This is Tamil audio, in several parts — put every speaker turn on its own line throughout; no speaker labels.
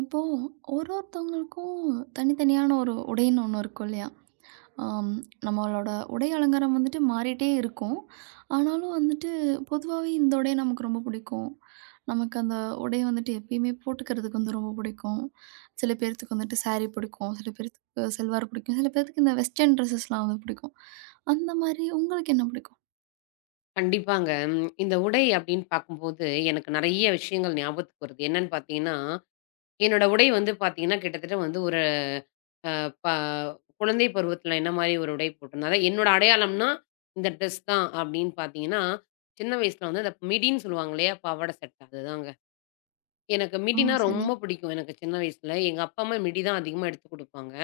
இப்போ ஒருத்தவங்களுக்கும் தனித்தனியான ஒரு உடைன்னு ஒன்று இருக்கும் இல்லையா? ஆம், நம்மளோட உடை அலங்காரம் வந்துட்டு மாறிட்டே இருக்கும். ஆனாலும் வந்துட்டு பொதுவாவே இந்த உடை நமக்கு ரொம்ப பிடிக்கும். நமக்கு அந்த உடைய வந்துட்டு எப்பயுமே போட்டுக்கிறதுக்கு வந்து ரொம்ப பிடிக்கும். சில பேர்த்துக்கு வந்துட்டு சாரி பிடிக்கும். சில பேர்த்துக்கு சல்வார் பிடிக்கும். சில பேர்த்துக்கு இந்த வெஸ்டர்ன் ட்ரெஸஸ்லாம் வந்து பிடிக்கும். அந்த மாதிரி உங்களுக்கு என்ன பிடிக்கும்?
கண்டிப்பாங்க. ம். இந்த உடை அப்படின்னு பார்க்கும்போது, எனக்கு நெறைய விஷயங்கள் ஞாபகத்துக்கு வருது. என்னன்னு பார்த்தீங்கன்னா, என்னோட உடை வந்து பார்த்தீங்கன்னா, கிட்டத்தட்ட வந்து ஒரு அ ப குழந்தை பருவத்தில என்ன மாரி ஒரு உடை போட்டிருந்தேன். அதான் என்னோட அடையாளம்னா, இந்த ட்ரெஸ் தான் அப்படின்னு பார்த்தீங்கன்னா, சின்ன வயசுல வந்து அந்த மிடின்னு சொல்லுவாங்க இல்லையா? பாவாடை சட்டை அதுதாங்க. எனக்கு
ஓ!
மிடின்னா
சரி.
ரொம்ப பிடிக்கும், எனக்கு சின்ன வயசுல. எங்க அப்பா, அம்மா மிடி தான் அதிகமா எடுத்து குடுப்பாங்க.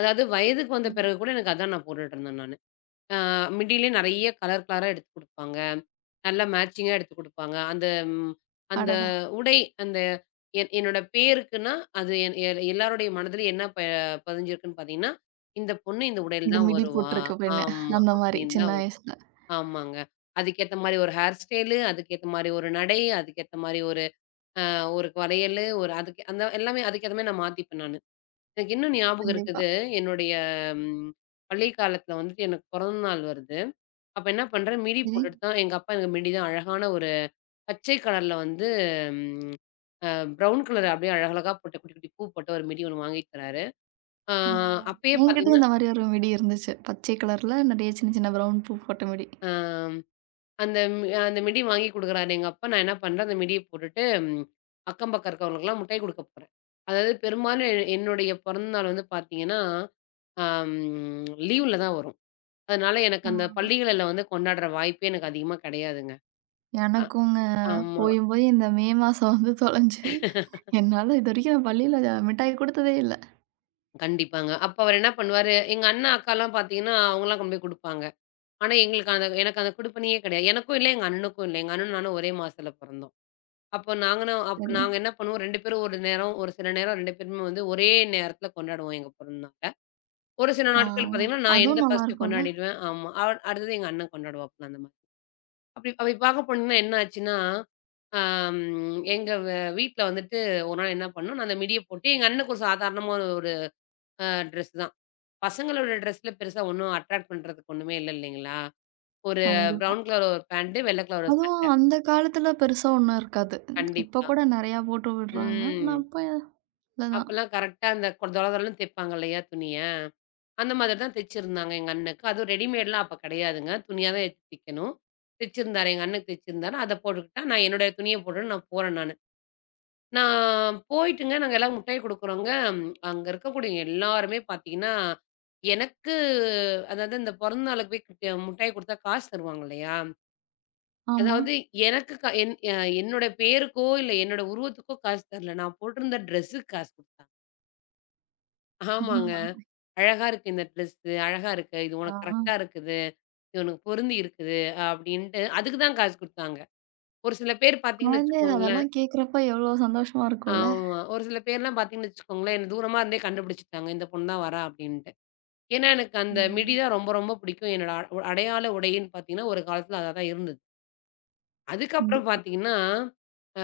அதாவது வயதுக்கு வந்த
ம்.
பிறகு கூட எனக்கு அதான் நான் போட்டுட்டு இருந்தேன் நானு. ஆ மிடியிலயே நெறைய கலர் கலரா எடுத்து குடுப்பாங்க. நல்லா மேட்சிங்கா எடுத்து குடுப்பாங்க. அந்த ம் அந்த
அடடா!
உடை அந்த என் என்னோட பேருக்குன்னா, அது என் எ எல்லாருடைய மனதிலயும் என்ன ப பதிஞ்சிருக்குன்னு பார்த்தீங்கன்னா, இந்த பொண்ணு இந்த உடையில
இந்த
தான்
மிடி
வருவா.
போட்டிருக்க பெண்ணு.
ஆமா.
அந்த மாதிரி
அப்படின்னு தான்
சின்ன
வரும்.
வயசுல.
ஆமாங்க. அதுக்கேத்த மாரி ஒரு ஹேர் ஸ்டைலு, அதுக்கேத்த மாரி ஒரு நடை, அதுக்கேத்த மாரி ஒரு ஒரு வளையலு, ஒரு அதுக்கு அந்த எல்லாமே அதுக்கேத்த மாரி நான் மாத்திப்பேன் நானு. எனக்கு இன்னும் ஞாபகம்
கண்டிப்பா.
இருக்குது. என்னுடைய ம் பள்ளி காலத்துல வந்துட்டு எனக்கு பிறந்த நாள் வருது. அப்ப என்ன பண்றேன், மிடி
சரி.
போட்டுட்டு தான். எங்க அப்பா எனக்கு மிடி தான் அழகான ஒரு பச்சை கலர்ல வந்து ம் அ ப்ரவுன் கலர் அப்படியே அழகழகா போட்ட குட்டி, குட்டி பூ போட்ட ஒரு மிடி ஒண்ணு வாங்கி தராரு. ஆ
ஆ.
அப்பயே
என்கிட்டயும்
பார்த்தீங்கன்னா,
இந்த மாரி ஒரு மிடி இருந்துச்சு. பச்சை கலர்ல நெறைய சின்ன, சின்ன பிரவுன் பூ போட்ட மிடி.
அ அந்த மிடி வாங்கி குடுக்குறாரு எங்க அப்பா. நான் என்ன பண்றேன், அந்த மிடிய போட்டுட்டு அக்கம் பக்கம் இருக்கிறவங்களுக்கெல்லாம் மிட்டாய் குடுக்க போறேன். அதாவது பெரும்பாலும் என்னுடைய பிறந்த நாள் வந்து பார்த்தீங்கன்னா, அம் லீவ்ல தான் வரும். அதனால எனக்கு
ஆ.
அந்த பள்ளிகள்ல வந்து கொண்டாடுற வாய்ப்பே எனக்கு அதிகமா கிடையாதுங்க. அ
எனக்குங்க
ஆமா.
போயும், போய் இந்த மே மாசம் வந்து தொலைஞ்சு, என்னால இதுவரைக்கும் நான் பள்ளியில மிட்டாய் குடுத்ததே இல்ல.
கண்டிப்பாங்க. அப்ப அவரு என்ன பண்ணுவாரு, எங்க அண்ணா, அக்காலாம் பார்த்தீங்கன்னா, அவங்கலாம் கொண்டு போய் குடுப்பாங்க. ஆனா, எங்களுக்கு அந்த எனக்கு அந்த குடுப்பினையே கிடையாது. எனக்கும் இல்ல, எங்க அண்ணனுக்கும் இல்ல. எங்க அண்ணனும் நானும் ஒரே மாசத்துல பொறந்தோம். அப்ப
சரி.
நாங்க என்ன பண்ணுவோம், 2 பேரும் ஒரு நேரம், ஒரு சில நேரம் 2 பேருமே வந்து ஒரே நேரத்துல கொண்டாடுவோம் எங்க பிறந்த நாள. ஒரு சில
ஆ.
நாட்கள் பார்த்தீங்கன்னா, நான் என்து
அதுவும்
ஃபர்ஸ்ட்டு
நல்லாருக்கும்ல.
கொண்டாடிடுவேன். ஆமா. அடுத்தது எங்க அண்ணன் கொண்டாடுவாப்புல அந்த மாரி. அப்படி அப்படி பார்க்க போனீங்கன்னா என்ன ஆச்சுன்னா, அம் எங்க வீட்ல வந்துட்டு ஒரு நாள் என்ன பண்ணோம், நான் அந்த மிடிய போட்டு எங்க அண்ணனுக்கு ஒரு சாதாரணமான ஒரு ட்ரெஸ் தான். பசங்களோட ட்ரெஸ்ல பெருசா ஒண்ணும் அட்ராக்ட் பண்றதுக்கு ஒண்ணுமே இல்ல, இல்லைங்களா? ஒரு
கண்டிப்பா.
ப்ரவுன் கலர் ஒரு பேண்ட், வெள்ள கலர் ஒரு
அதுவும்
சட்டை.
அந்த காலத்துல பெருசா ஒண்ணும் இருக்காது. இப்ப
கண்டிப்பா.
கூட நெறையா போட்டு விடுறாங்க. நான்
ம்.
அப்ப இல்ல தான்.
அப்பலாம் கரெக்ட்டா அந்த கொ தொல தொலன்னு தெப்பாங்க இல்லையா துணிய? அந்த மாதிரி தான் தெச்சிருந்தாங்க எங்க அண்ணனுக்கு. அதுவும் ரெடிமேட்லாம் அப்ப கிடையாதுங்க. துணியா தான் எடுத்து தெக்கணும். தெச்சிருந்தாரு. எங்க அண்ணனுக்கு தெச்சிருந்தாரு. அத போட்டுக்கிட்டா, நான் என்னுடைய துணிய போட்டுட்டு நான் போறேன் நானு. நான் போயிட்டுங்க, நாங்க எல்லாரும் முட்டாய் குடுக்குறோங்க. அங்க இருக்கக்கூடிய எல்லாருமே பார்த்தீங்கன்னா, எனக்கு அதாவது இந்த பிறந்த நாளுக்கு போய் முட்டாய் குடுத்தா காசு தருவாங்க இல்லையா?
ஆமா.
அதாவது எனக்கு க என் அ என்னோட பேருக்கோ, இல்ல என்னோட உருவத்துக்கோ காசு தரல. நான் போட்டிருந்த ட்ரெஸ்ஸுக்கு காசு குடுத்தாங்க. ஆமாங்க. "அழகா இருக்கு இந்த ட்ரெஸ்ஸு. அழகா இருக்கு. இது
ஆ.
உனக்கு கரெக்ட்டா இருக்குது. இது உனக்கு பொருந்தி இருக்குது." அப்படின்ட்டு அதுக்கு தான் காசு குடுத்தாங்க. ஒரு சில பேர் பார்த்தீங்கன்னு
குழந்தையில
வச்சுக்கோங்களேன்.
அதெல்லாம் கேட்கிறப்ப எவ்வளோ சந்தோஷமா இருக்கும்ல.
ஆமா. ஒரு சில பேர்லாம் பார்த்தீங்கன்னு வச்சுக்கோங்களேன், என்ன தூரமா இருந்தே கண்டுபிடிச்சுட்டாங்க. இந்த பொண்ணு தான் வரா அப்படின்ட்டு. ஏன்னா எனக்கு அந்த மிடி
ம்.
தான் ரொம்ப ரொம்ப பிடிக்கும். என்னோட அடையாள உடைன்னு பார்த்தீங்கன்னா, ஒரு காலத்தில அதா தான் இருந்தது. அதுக்கப்புறம்
கண்டிப்பா.
பார்த்தீங்கன்னா, ஆ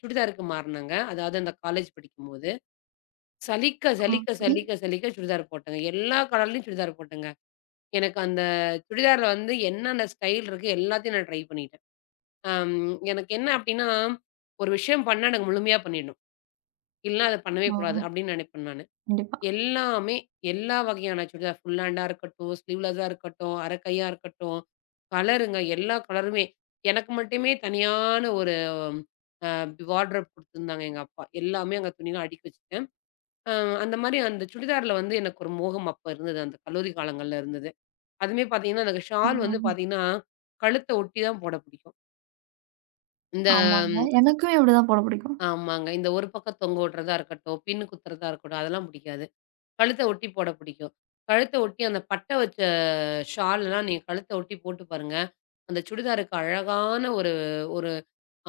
சுடிதாருக்கு மாறுனேங்க. அதாவது அந்த காலேஜ் படிக்கும்போது. சலிக்க,
ஆ
சலிக்க,
சரி.
சலிக்க, சலிக்க சுடிதார் போட்டேங்க. எல்லா கலர்லயும் சுடிதார் போட்டேங்க. எனக்கு அந்த சுடிதார்ல வந்து என்னென்ன ஸ்டைல் இருக்கு எல்லாத்தையும் நான் ட்ரை பண்ணிட்டேன். அம் எனக்கு என்ன அப்டின்னா, ஒரு விஷயம் பண்ணா எனக்கு முழுமையா பண்ணிடணும். இல்லன்னா அத பண்ணவே கூடாது
ஆ.
அப்டின்னு நெனைப்பேன் நானு.
கண்டிப்பா.
எல்லாமே, எல்லா வகையான சுடிதார் ஃபுல் ஹேண்டா இருக்கட்டும், ஸ்லீவ்லெஸ்ஸா இருக்கட்டும், அரைக்கையா இருக்கட்டும், கலருங்க எல்லா கலருமே. எனக்கு மட்டுமே தனியான ஒரு அ வார்ட்ரோப் குடுத்துருந்தாங்க எங்க அப்பா. எல்லாமே அங்க துணிலாம் அடுக்கி வச்சுட்டேன். அ அந்த மாரி அந்த சுடிதார்ல வந்து எனக்கு ஒரு மோகம் அப்ப இருந்தது. அந்த கல்லூரி காலங்கள்ல இருந்தது. அதுவுமே பார்த்தீங்கன்னா, எனக்கு
ஆ,
ஷால் வந்து பார்த்தீங்கன்னா, கழுத்த ஒட்டி தான் போட பிடிக்கும். இந்த
ஆமாங்க. எனக்குமே அப்படிதான் போட பிடிக்கும்.
ஆமாங்க. இந்த ஒரு பக்கம் தொங்க விடுறதா இருக்கட்டும், பின் குத்துறதா இருக்கட்டும், அதெல்லாம் பிடிக்காது. கழுத்த ஒட்டி போட பிடிக்கும். கழுத்த ஒட்டி அந்த பட்டை வச்சு ஷால்லாம் நீங்க கழுத்த ஒட்டி போட்டு பாருங்க. அந்த சுடிதாருக்கு அழகான ஒரு ஒரு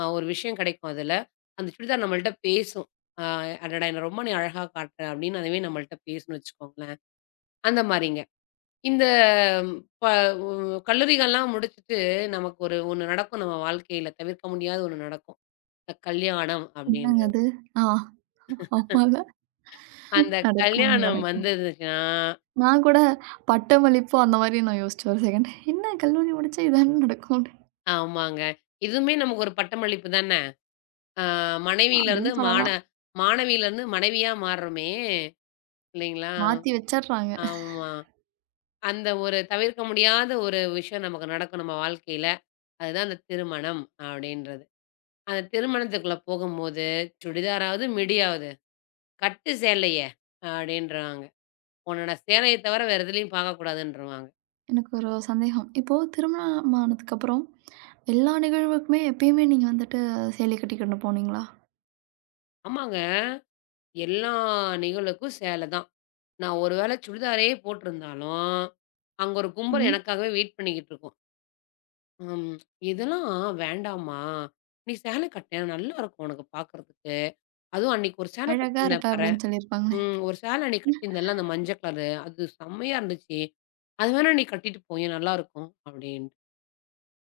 அ ஒரு விஷயம் கிடைக்கும் அதுல. அந்த சுடிதார் நம்மள்ட்ட பேசும். அ "அடடா! என்ன ரொம்ப நீ அழகா காட்டுற" அப்படின்னு அதுவே நம்மள்ட்ட பேசும்ன்னு வச்சுக்கோங்களேன். அந்த மாரிங்க. இந்த ம், ப உ கல்லூரிகள்லாம் முடிச்சுட்டு நமக்கு ஒரு ஒண்ணு நடக்கும் நம்ம வாழ்க்கையில. தவிர்க்க முடியாத ஒண்ணு நடக்கும். இந்த கல்யாணம்
என்னங்க
அப்படின்றது.
அது? ஆ ஆமால.
அந்த
நடக்கும்,
கல்யாணம்
நடக்கும்.
வந்துருந்துச்சுன்னா.
நான் கூட பட்டமளிப்பு அந்த மாரி நான் யோசிச்சேன் ஒரு செகண்ட். என்ன கல்லூரி முடிச்சா இதானே நடக்கும் அப்படின்னு.
ஆமாங்க. இதுவுமே நமக்கு ஒரு பட்டமளிப்பு தானே! ஆ மனைவியிலருந்து
அப்படின்னு
மான
சொல்லலாம்.
மாணவியிலருந்து மனைவியா மாறுறோமே! இல்லைங்களா?
மாத்தி வச்சர்றாங்க.
ஆமா. அந்த ஒரு தவிர்க்க முடியாத ஒரு விஷயம் நமக்கு நடக்கும் நம்ம வாழ்க்கையில. அதுதான் அந்த திருமணம் அப்டின்றது. அந்த திருமணத்துக்குள்ள போகும்போது, "சுடிதாராவது, மிடியாவது, கட்டு சேலைய" அப்டின்ருவாங்க. "உன்னோட சேலைய தவிர வேற எதுலயும் பார்க்கக்கூடாதுன்ருவாங்க."
எனக்கு ஒரு சந்தேகம். இப்போ திருமணம் ஆனதுக்கப்புறம் எல்லா நிகழ்வுக்குமே எப்பயுமே நீங்க வந்துட்டு சேலை கட்டிக்கிட்டு போனீங்களா?
ஆமாங்க. எல்லா நிகழ்வுக்கும் சேல தான். நான் ஒரு வேள சுடிதாரே போட்டிருந்தாலும், அங்க ஒரு கும்பல்
சரி.
எனக்காகவே வெயிட் பண்ணிக்கிட்டு இருக்கும். அம். இதெல்லாம் வேண்டாம்மா! நீ சேல கட்டேன் நல்லா இருக்கும் உனக்கு பாக்கறதுக்கு. அதுவும் அன்னைக்கு ஒரு சேல
அழகா
கட்டியிருந்தேன்
இருப்ப
பாரேன்.
அப்படின்னு சொல்லியிருப்பாங்களே.
ம். ஒரு சேல அன்னைக்கு கட்டியிருந்தேன்ல அந்த மஞ்ச கலரு. அது செம்மையா இருந்துச்சு. அது வேணா நீ கட்டிட்டு போயேன் நல்லாருக்கும் அப்டின்ட்டு.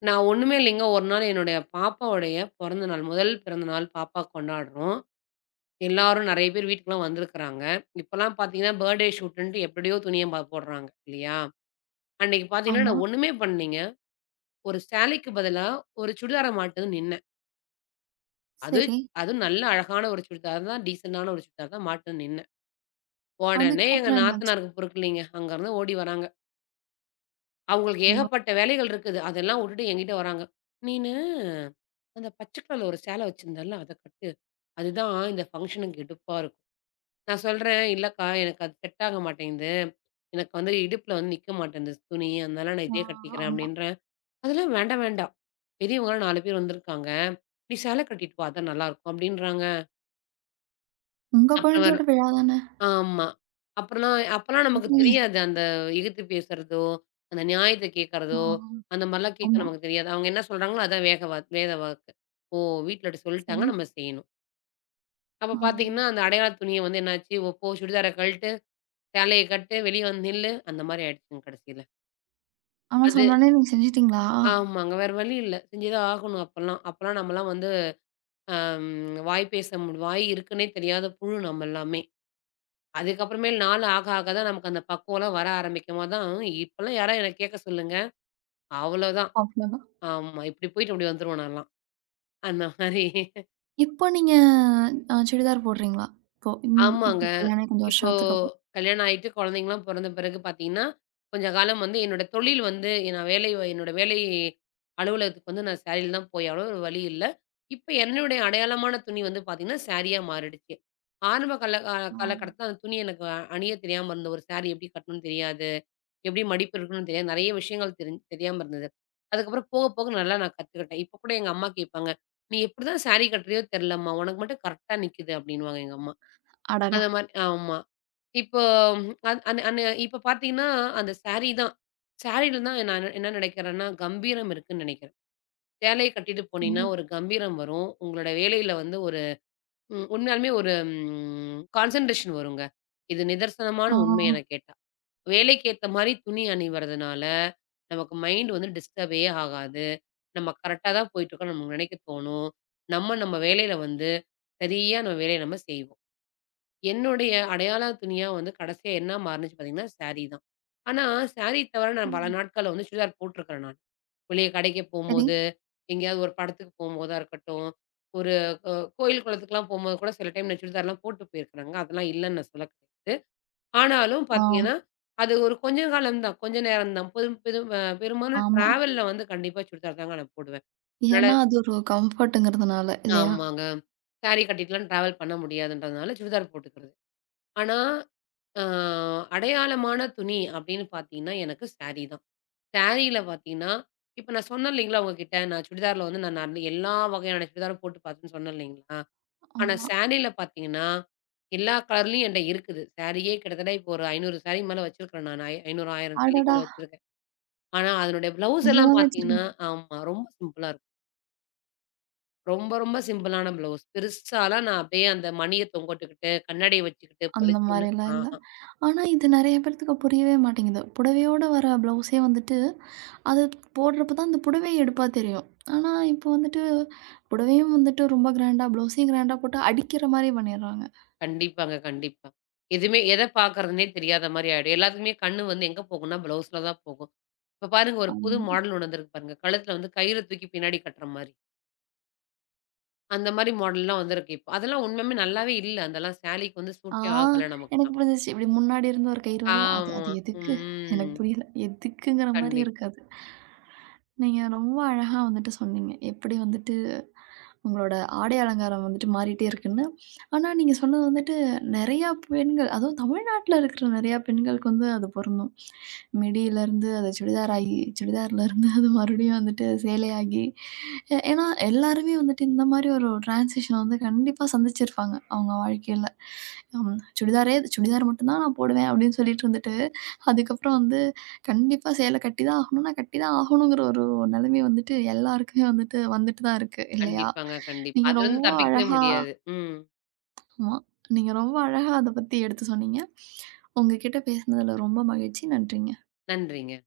நான் ஒண்ணுமே இல்லைங்க. ஒரு நாள் என்னுடைய பாப்பாவுடைய பொறந்த நாள். முதல் பிறந்த நாள் பாப்பா கொண்டாடுறோம். எல்லாரும் நெறைய பேர் வீட்டுக்குலாம் வந்திருக்கிறாங்க. இப்பலாம் பாத்தீங்கன்னா, பர்த்டே ஷூட்டுன்ட்டு எப்படியோ துணிய போடுறாங்க இல்லையா? அன்னைக்கு பாத்தீங்கன்னா,
ஆமா.
நான் ஒண்ணுமே பண்ணலீங்க. ஒரு சேலைக்கு பதிலா ஒரு சுடிதார மாட்டுன்னு நின்னேன். அது
சரி.
அதுவும் நல்ல அழகான ஒரு சுடிதார் தான், டீசென்ட்டான ஒரு சுடிதார் தான் மாட்டுன்னு நின்னேன். உடனே எங்க
அதுக்கப்புறம் என்னாச்சு?
நாத்தனாருக்கு பொறுக்கலைங்க. அங்கருந்து ஓடி வராங்க. அவங்களுக்கு
ஐயோ!
ஏகப்பட்ட வேலைகள் இருக்குது. அதெல்லாம் வுட்டுட்டு என்கிட்ட வராங்க. "நீனு அந்த பச்சை கலர்ல ஒரு சேலை வச்சிருந்தல்ல, அத கட்டு. அதுதான் இந்த ஃபங்ஷனுக்கு எடுப்பா இருக்கும்." நான் சொல்றேன், "இல்லக்கா, எனக்கு அது செட் ஆக மாட்டேங்குது. எனக்கு வந்து இடுப்புல வந்து நிக்க மாட்டேன்து துணி. அதனால நான்
ஆ
இதே கட்டிக்கிறேன்"
ஆமா.
அப்படின்றேன். "அதெல்லாம் வேண்டாம், வேண்டாம். பெரியவங்கலாம் 4 பேர் வந்திருக்காங்க. நீ சேலை கட்டிட்டு வா. அதான் நல்லாருக்கும்" அப்படின்றாங்க.
உங்க
அப்புறம் வேற
குழந்தையோட விழா தானே.
ஆமா. அப்புறம்லாம் அப்பலாம் நமக்கு
அப்புறம் ஏன்?
தெரியாது. அந்த எதிர்த்து பேசுறதோ, அந்த நியாயத்த
ஆ.
கேட்கறதோ, அந்த மாரிலாம் கேட்க
ஆமா.
நமக்கு தெரியாது. அவங்க என்ன சொல்றாங்களோ அதான் வேக வா வேத வாக்கு. ஓ! வீட்ல இப்டி சொல்ட்டாங்க
சரி.
நம்ம செய்யணும். அப்ப
ஆ
பார்த்தீங்கன்னா, அந்த அடையாள துணிய வந்து என்னாச்சு, ஓ போ சுடிதார கழட்டு, சேலைய கட்டு, வெளிய வந்து நில்லு, அந்த மாரி ஆயிடுச்சுங்க கடைசில.
அவன்
அது
சொன்னோனே நீங்க செஞ்சுட்டீங்களா?
ஆமாங்க. வேற வழி இல்ல. செஞ்சு தான் ஆகணும் அப்பலாம். அப்பலாம் நம்மலாம் வந்து அம் வாய் பேச முடி வாய் இருக்குன்னே தெரியாத புழு நம்ம எல்லாமே. அதுக்கப்புறமேல் நாள் ஆக ஆக தான் நமக்கு அந்த பக்குவம்லாம் வர ஆரம்பிக்கும்போது தான், இப்பலாம் யாராவது என்ன கேட்க சொல்லுங்க, அவ்வளோதான்.
அவ்வளோதான்.
ஆமா. இப்படி போயிட்டு இப்படி வந்துருவேன் நான்லாம். அந்த மாரி.
இப்போ நீங்க சுடிதார் போடுறீங்களா? இப்போ ம் இப்போ
ஆமாங்க.
கல்யாணம் ஆகி கொஞ்சம்
இப்போ
வருஷம் ஆனதுக்கு அப்புறம்.
கல்யாணம் ஆயிட்டு குழந்தைங்கலாம் பொறந்த பிறகு பார்த்தீங்கன்னா, கொஞ்ச காலம் வந்து என்னோட தொழில் வந்து நான் வேலை என்னோட வேலை அலுவலகத்துக்கு வந்து நான் சாரீல தான் போய் ஆகணும். வேற வழி இல்ல. இப்ப என்னுடைய அடையாளமான துணி வந்து பார்த்தீங்கன்னா, சாரீயா மாறிடுச்சு. ஆரம்ப கால
ஆ
காலகட்டத்தில அந்த துணி எனக்கு அணிய தெரியாம இருந்த ஒரு சாரி எப்படி கட்டணும்னு தெரியாது. எப்படி மடிப்பு இருக்குன்னு தெரியாது. நெறைய விஷயங்கள் தெரியாம இருந்தது. அதுக்கப்புறம் போக, போக நல்லா நான் கத்துக்கிட்டேன். இப்ப கூட எங்க அம்மா கேட்பாங்க. "நீ எப்படிதான் சாரி கட்டுறியோ தெர்லம்மா. உனக்கு மட்டும் கரெக்ட்டா நிக்குது" அப்படின்னுவாங்க எங்க அம்மா.
அடடா!
அந்த மாரி. ஆமா. இப்போ அந் அந் அந் இப்ப பார்த்தீங்கன்னா, அந்த சாரி தான். சாரில தான் நான் என்ன நெனைக்கிறேன்னா, கம்பீரம் இருக்குன்னு நெனைக்கிறேன். சேலைய கட்டிட்டு போனீங்கன்னா,
கண்டிப்
ஒரு கம்பீரம் வரும். உங்களோட வேலையில வந்து ஒரு உண்மையாலுமே ஒரு கான்சன்ட்ரேஷன் வருங்க. இது நிதர்சனமான
ஆ
உண்மை என்ன கேட்டா. வேலைக்கு ஏத்த மாரி துணி அணிவறதுனால, நமக்கு மைண்ட் வந்து டிஸ்டர்பே ஆகாது. நம்ம கரெக்ட்டா தான் போயிட்டுருக்கோம்னு நமக்கு நெனைக்க தோணும். நம்ம நம்ம வேலையில வந்து, சரியா நம்ம வேலைய நம்ம செய்வோம். என்னுடைய அடையாள துணியா வந்து கடைசியா என்ன மாறுனுச்சு பார்த்தீங்கன்னா, சாரி தான். ஆனா, சாரி தவிர நான் பல
ம்
நாட்கள்ல வந்து சுடிதார் போட்டுருக்கிறேன் நான். வெளிய கடைக்கு
சரி.
போம்போது, எங்கேயாவது ஒரு படத்துக்கு போம்போதா இருக்கட்டும், ஒரு அ கோயில், குளத்துக்குலாம் போம்போது கூட சில டைம் நான் சுடிதார்லாம் போட்டு போயிருக்கிறேங்க. அதெல்லாம் இல்லன்னு நான் சொல்ல கிடையாது. ஆனாலும்
ஆ
பார்த்தீங்கன்னா, அது ஒரு கொஞ்ச காலம் தான். கொஞ்ச நேரம் தான். பெரும் பெரும் அ பெரும்பாலும்
ஆமா.
டிராவல்ல வந்து கண்டிப்பா சுடிதார் தாங்க நான் போடுவேன். அதனால
ஏன்னா அது ஒரு கம்ஃபர்ட்ங்கிறதுனால இல்லையா?
ஆமாங்க. சாரி கட்டிட்டுலாம் டிராவல் பண்ண முடியாதுன்றதுனால சுடிதார் போட்டுக்கிறது. ஆனா, அ அடையாளமான துணி அப்படின்னு பார்த்தீங்கன்னா, எனக்கு சாரி தான். சாரியில பார்த்தீங்கன்னா, இப்ப நான் சொன்னேன் இல்லைங்களா உங்ககிட்ட, நான் சுடிதார்ல வந்து நான் நிறைய எல்லா வகையான சுடிதாரும் போட்டு பார்த்தேன்னு சொன்னேன் இல்லைங்களா? ஆனா
ஆமா.
சாரீல பாத்தீங்கன்னா, எல்லா கலர்லயும் என்ட்ட இருக்குது. சாரியே கிட்டத்தட்ட இப்போ ஒரு 500 சாரிக்கு மேல வச்சிருக்கிறேன் நானு. 500, 1000
அடடா!
சாரிக்குள்ள வச்சிருக்கேன். ஆனா அதனுடைய பிளவுஸ் எல்லாம்
எல்லாமே
பாத்தீங்கன்னா.
வச்சிருக்கீங்க.
ஆமா. ரொம்ப சிம்பிளா இருக்கும். ரொம்ப ரொம்ப சிம்பிளான பிளவுஸ். பெருசாலாம் நான் அப்படியே அந்த மணிய தொங்கவிட்டுக்கிட்டு, கண்ணாடிய வச்சுக்கிட்டு
அந்த
பளிச்சுன்னு.
மாரிலாம் இல்ல.
ஆஹா.
ஆனா இது நெறைய பேத்துக்கு புரியவே மாட்டேங்குது. புடவையோட வர ப்ளவுஸே வந்துட்டு அது போடுறப்ப தான் அந்த புடவை எடுப்பா தெரியும். ஆனா, இப்போ வந்துட்டு புடவையும் வந்துட்டு ரொம்ப கிராண்டா, ப்ளவுஸையும் கிராண்டா போட்டு அடிக்கிற மாரி பண்ணிடுறாங்க.
கண்டிப்பாங்க, கண்டிப்பா. எதுவுமே எத பாக்குறதுன்னே தெரியாத மாரி ஆயிடும். எல்லாத்துக்குமே கண்ணு வந்து எங்க போகும்னா, பிளவுஸ்ல தான் போகும். இப்ப பாருங்க, ஒரு புது
ஆமாமா.
மாடல் ஒண்ணு வந்திருக்கு பாருங்க. கழுத்துல வந்து கயிறு தூக்கி பின்னாடி கட்டுற மாரி. அந்த மாரி மாடல்லாம் வந்திருக்கு இப்போ. அதெல்லாம் உண்மையாலுமே நல்லாவே இல்ல. அதெல்லாம் சாலிக்கு வந்து
ஆ
சூட்டே ஆகல
எனக்கு
நமக்கெல்லாம்.
புரிஞ்சிச்சு. இப்படி முன்னாடி இருந்த ஒரு கயிறு வரும். அது
ஆமா.
அது எதுக்கு?
ம்.
எனக்கு புரியல. எதுக்குங்கிற மாரி
கண்டிப்
இருக்கு அது. நீங்க ரொம்ப அழகா வந்துட்டு சொன்னீங்க. எப்படி வந்துட்டு உங்களோட ஆடை அலங்காரம் வந்துட்டு மாறிட்டே இருக்குன்னு. ஆனா, நீங்க சொன்னது வந்துட்டு நெறையா பெண்கள், அதுவும் தமிழ்நாட்ல இருக்கிற நெறையா பெண்களுக்கு வந்து அது பொருந்தும். மிடியிலருந்து அது சுடிதாராகி, சுடிதார்லருந்து அது மறுபடியும் வந்துட்டு சேலையாகி, ஏன்னா எல்லாருமே வந்துட்டு இந்த மாரி ஒரு டிரான்சிஷன வந்து கண்டிப்பா சந்திச்சிருப்பாங்க அவங்க வாழ்க்கையில. ம் சுடிதாரே சுடிதார் மட்டும் தான் நான் போடுவேன் அப்படின்னு சொல்லிட்டு இருந்துட்டு, அதுக்கப்புறம் வந்து கண்டிப்பா சேலை கட்டி தான் ஆகணும். நான் கட்டி தான் ஆகணுங்கிற ஒரு நிலைமை வந்துட்டு எல்லாருக்குமே வந்துட்டு வந்துட்டு தான் இருக்கு இல்லையா?
கண்டிப்பாங்க, கண்டிப்பா.
நீங்க
அதுலருந்து
ரொம்ப
தப்பிக்கவே
அழகா
முடியாது. ம்.
ஆமா. நீங்க ரொம்ப அழகா அத பத்தி எடுத்து சொன்னீங்க. உங்ககிட்ட பேசினதுல ரொம்ப மகிழ்ச்சி. நன்றிங்க.
நன்றிங்க.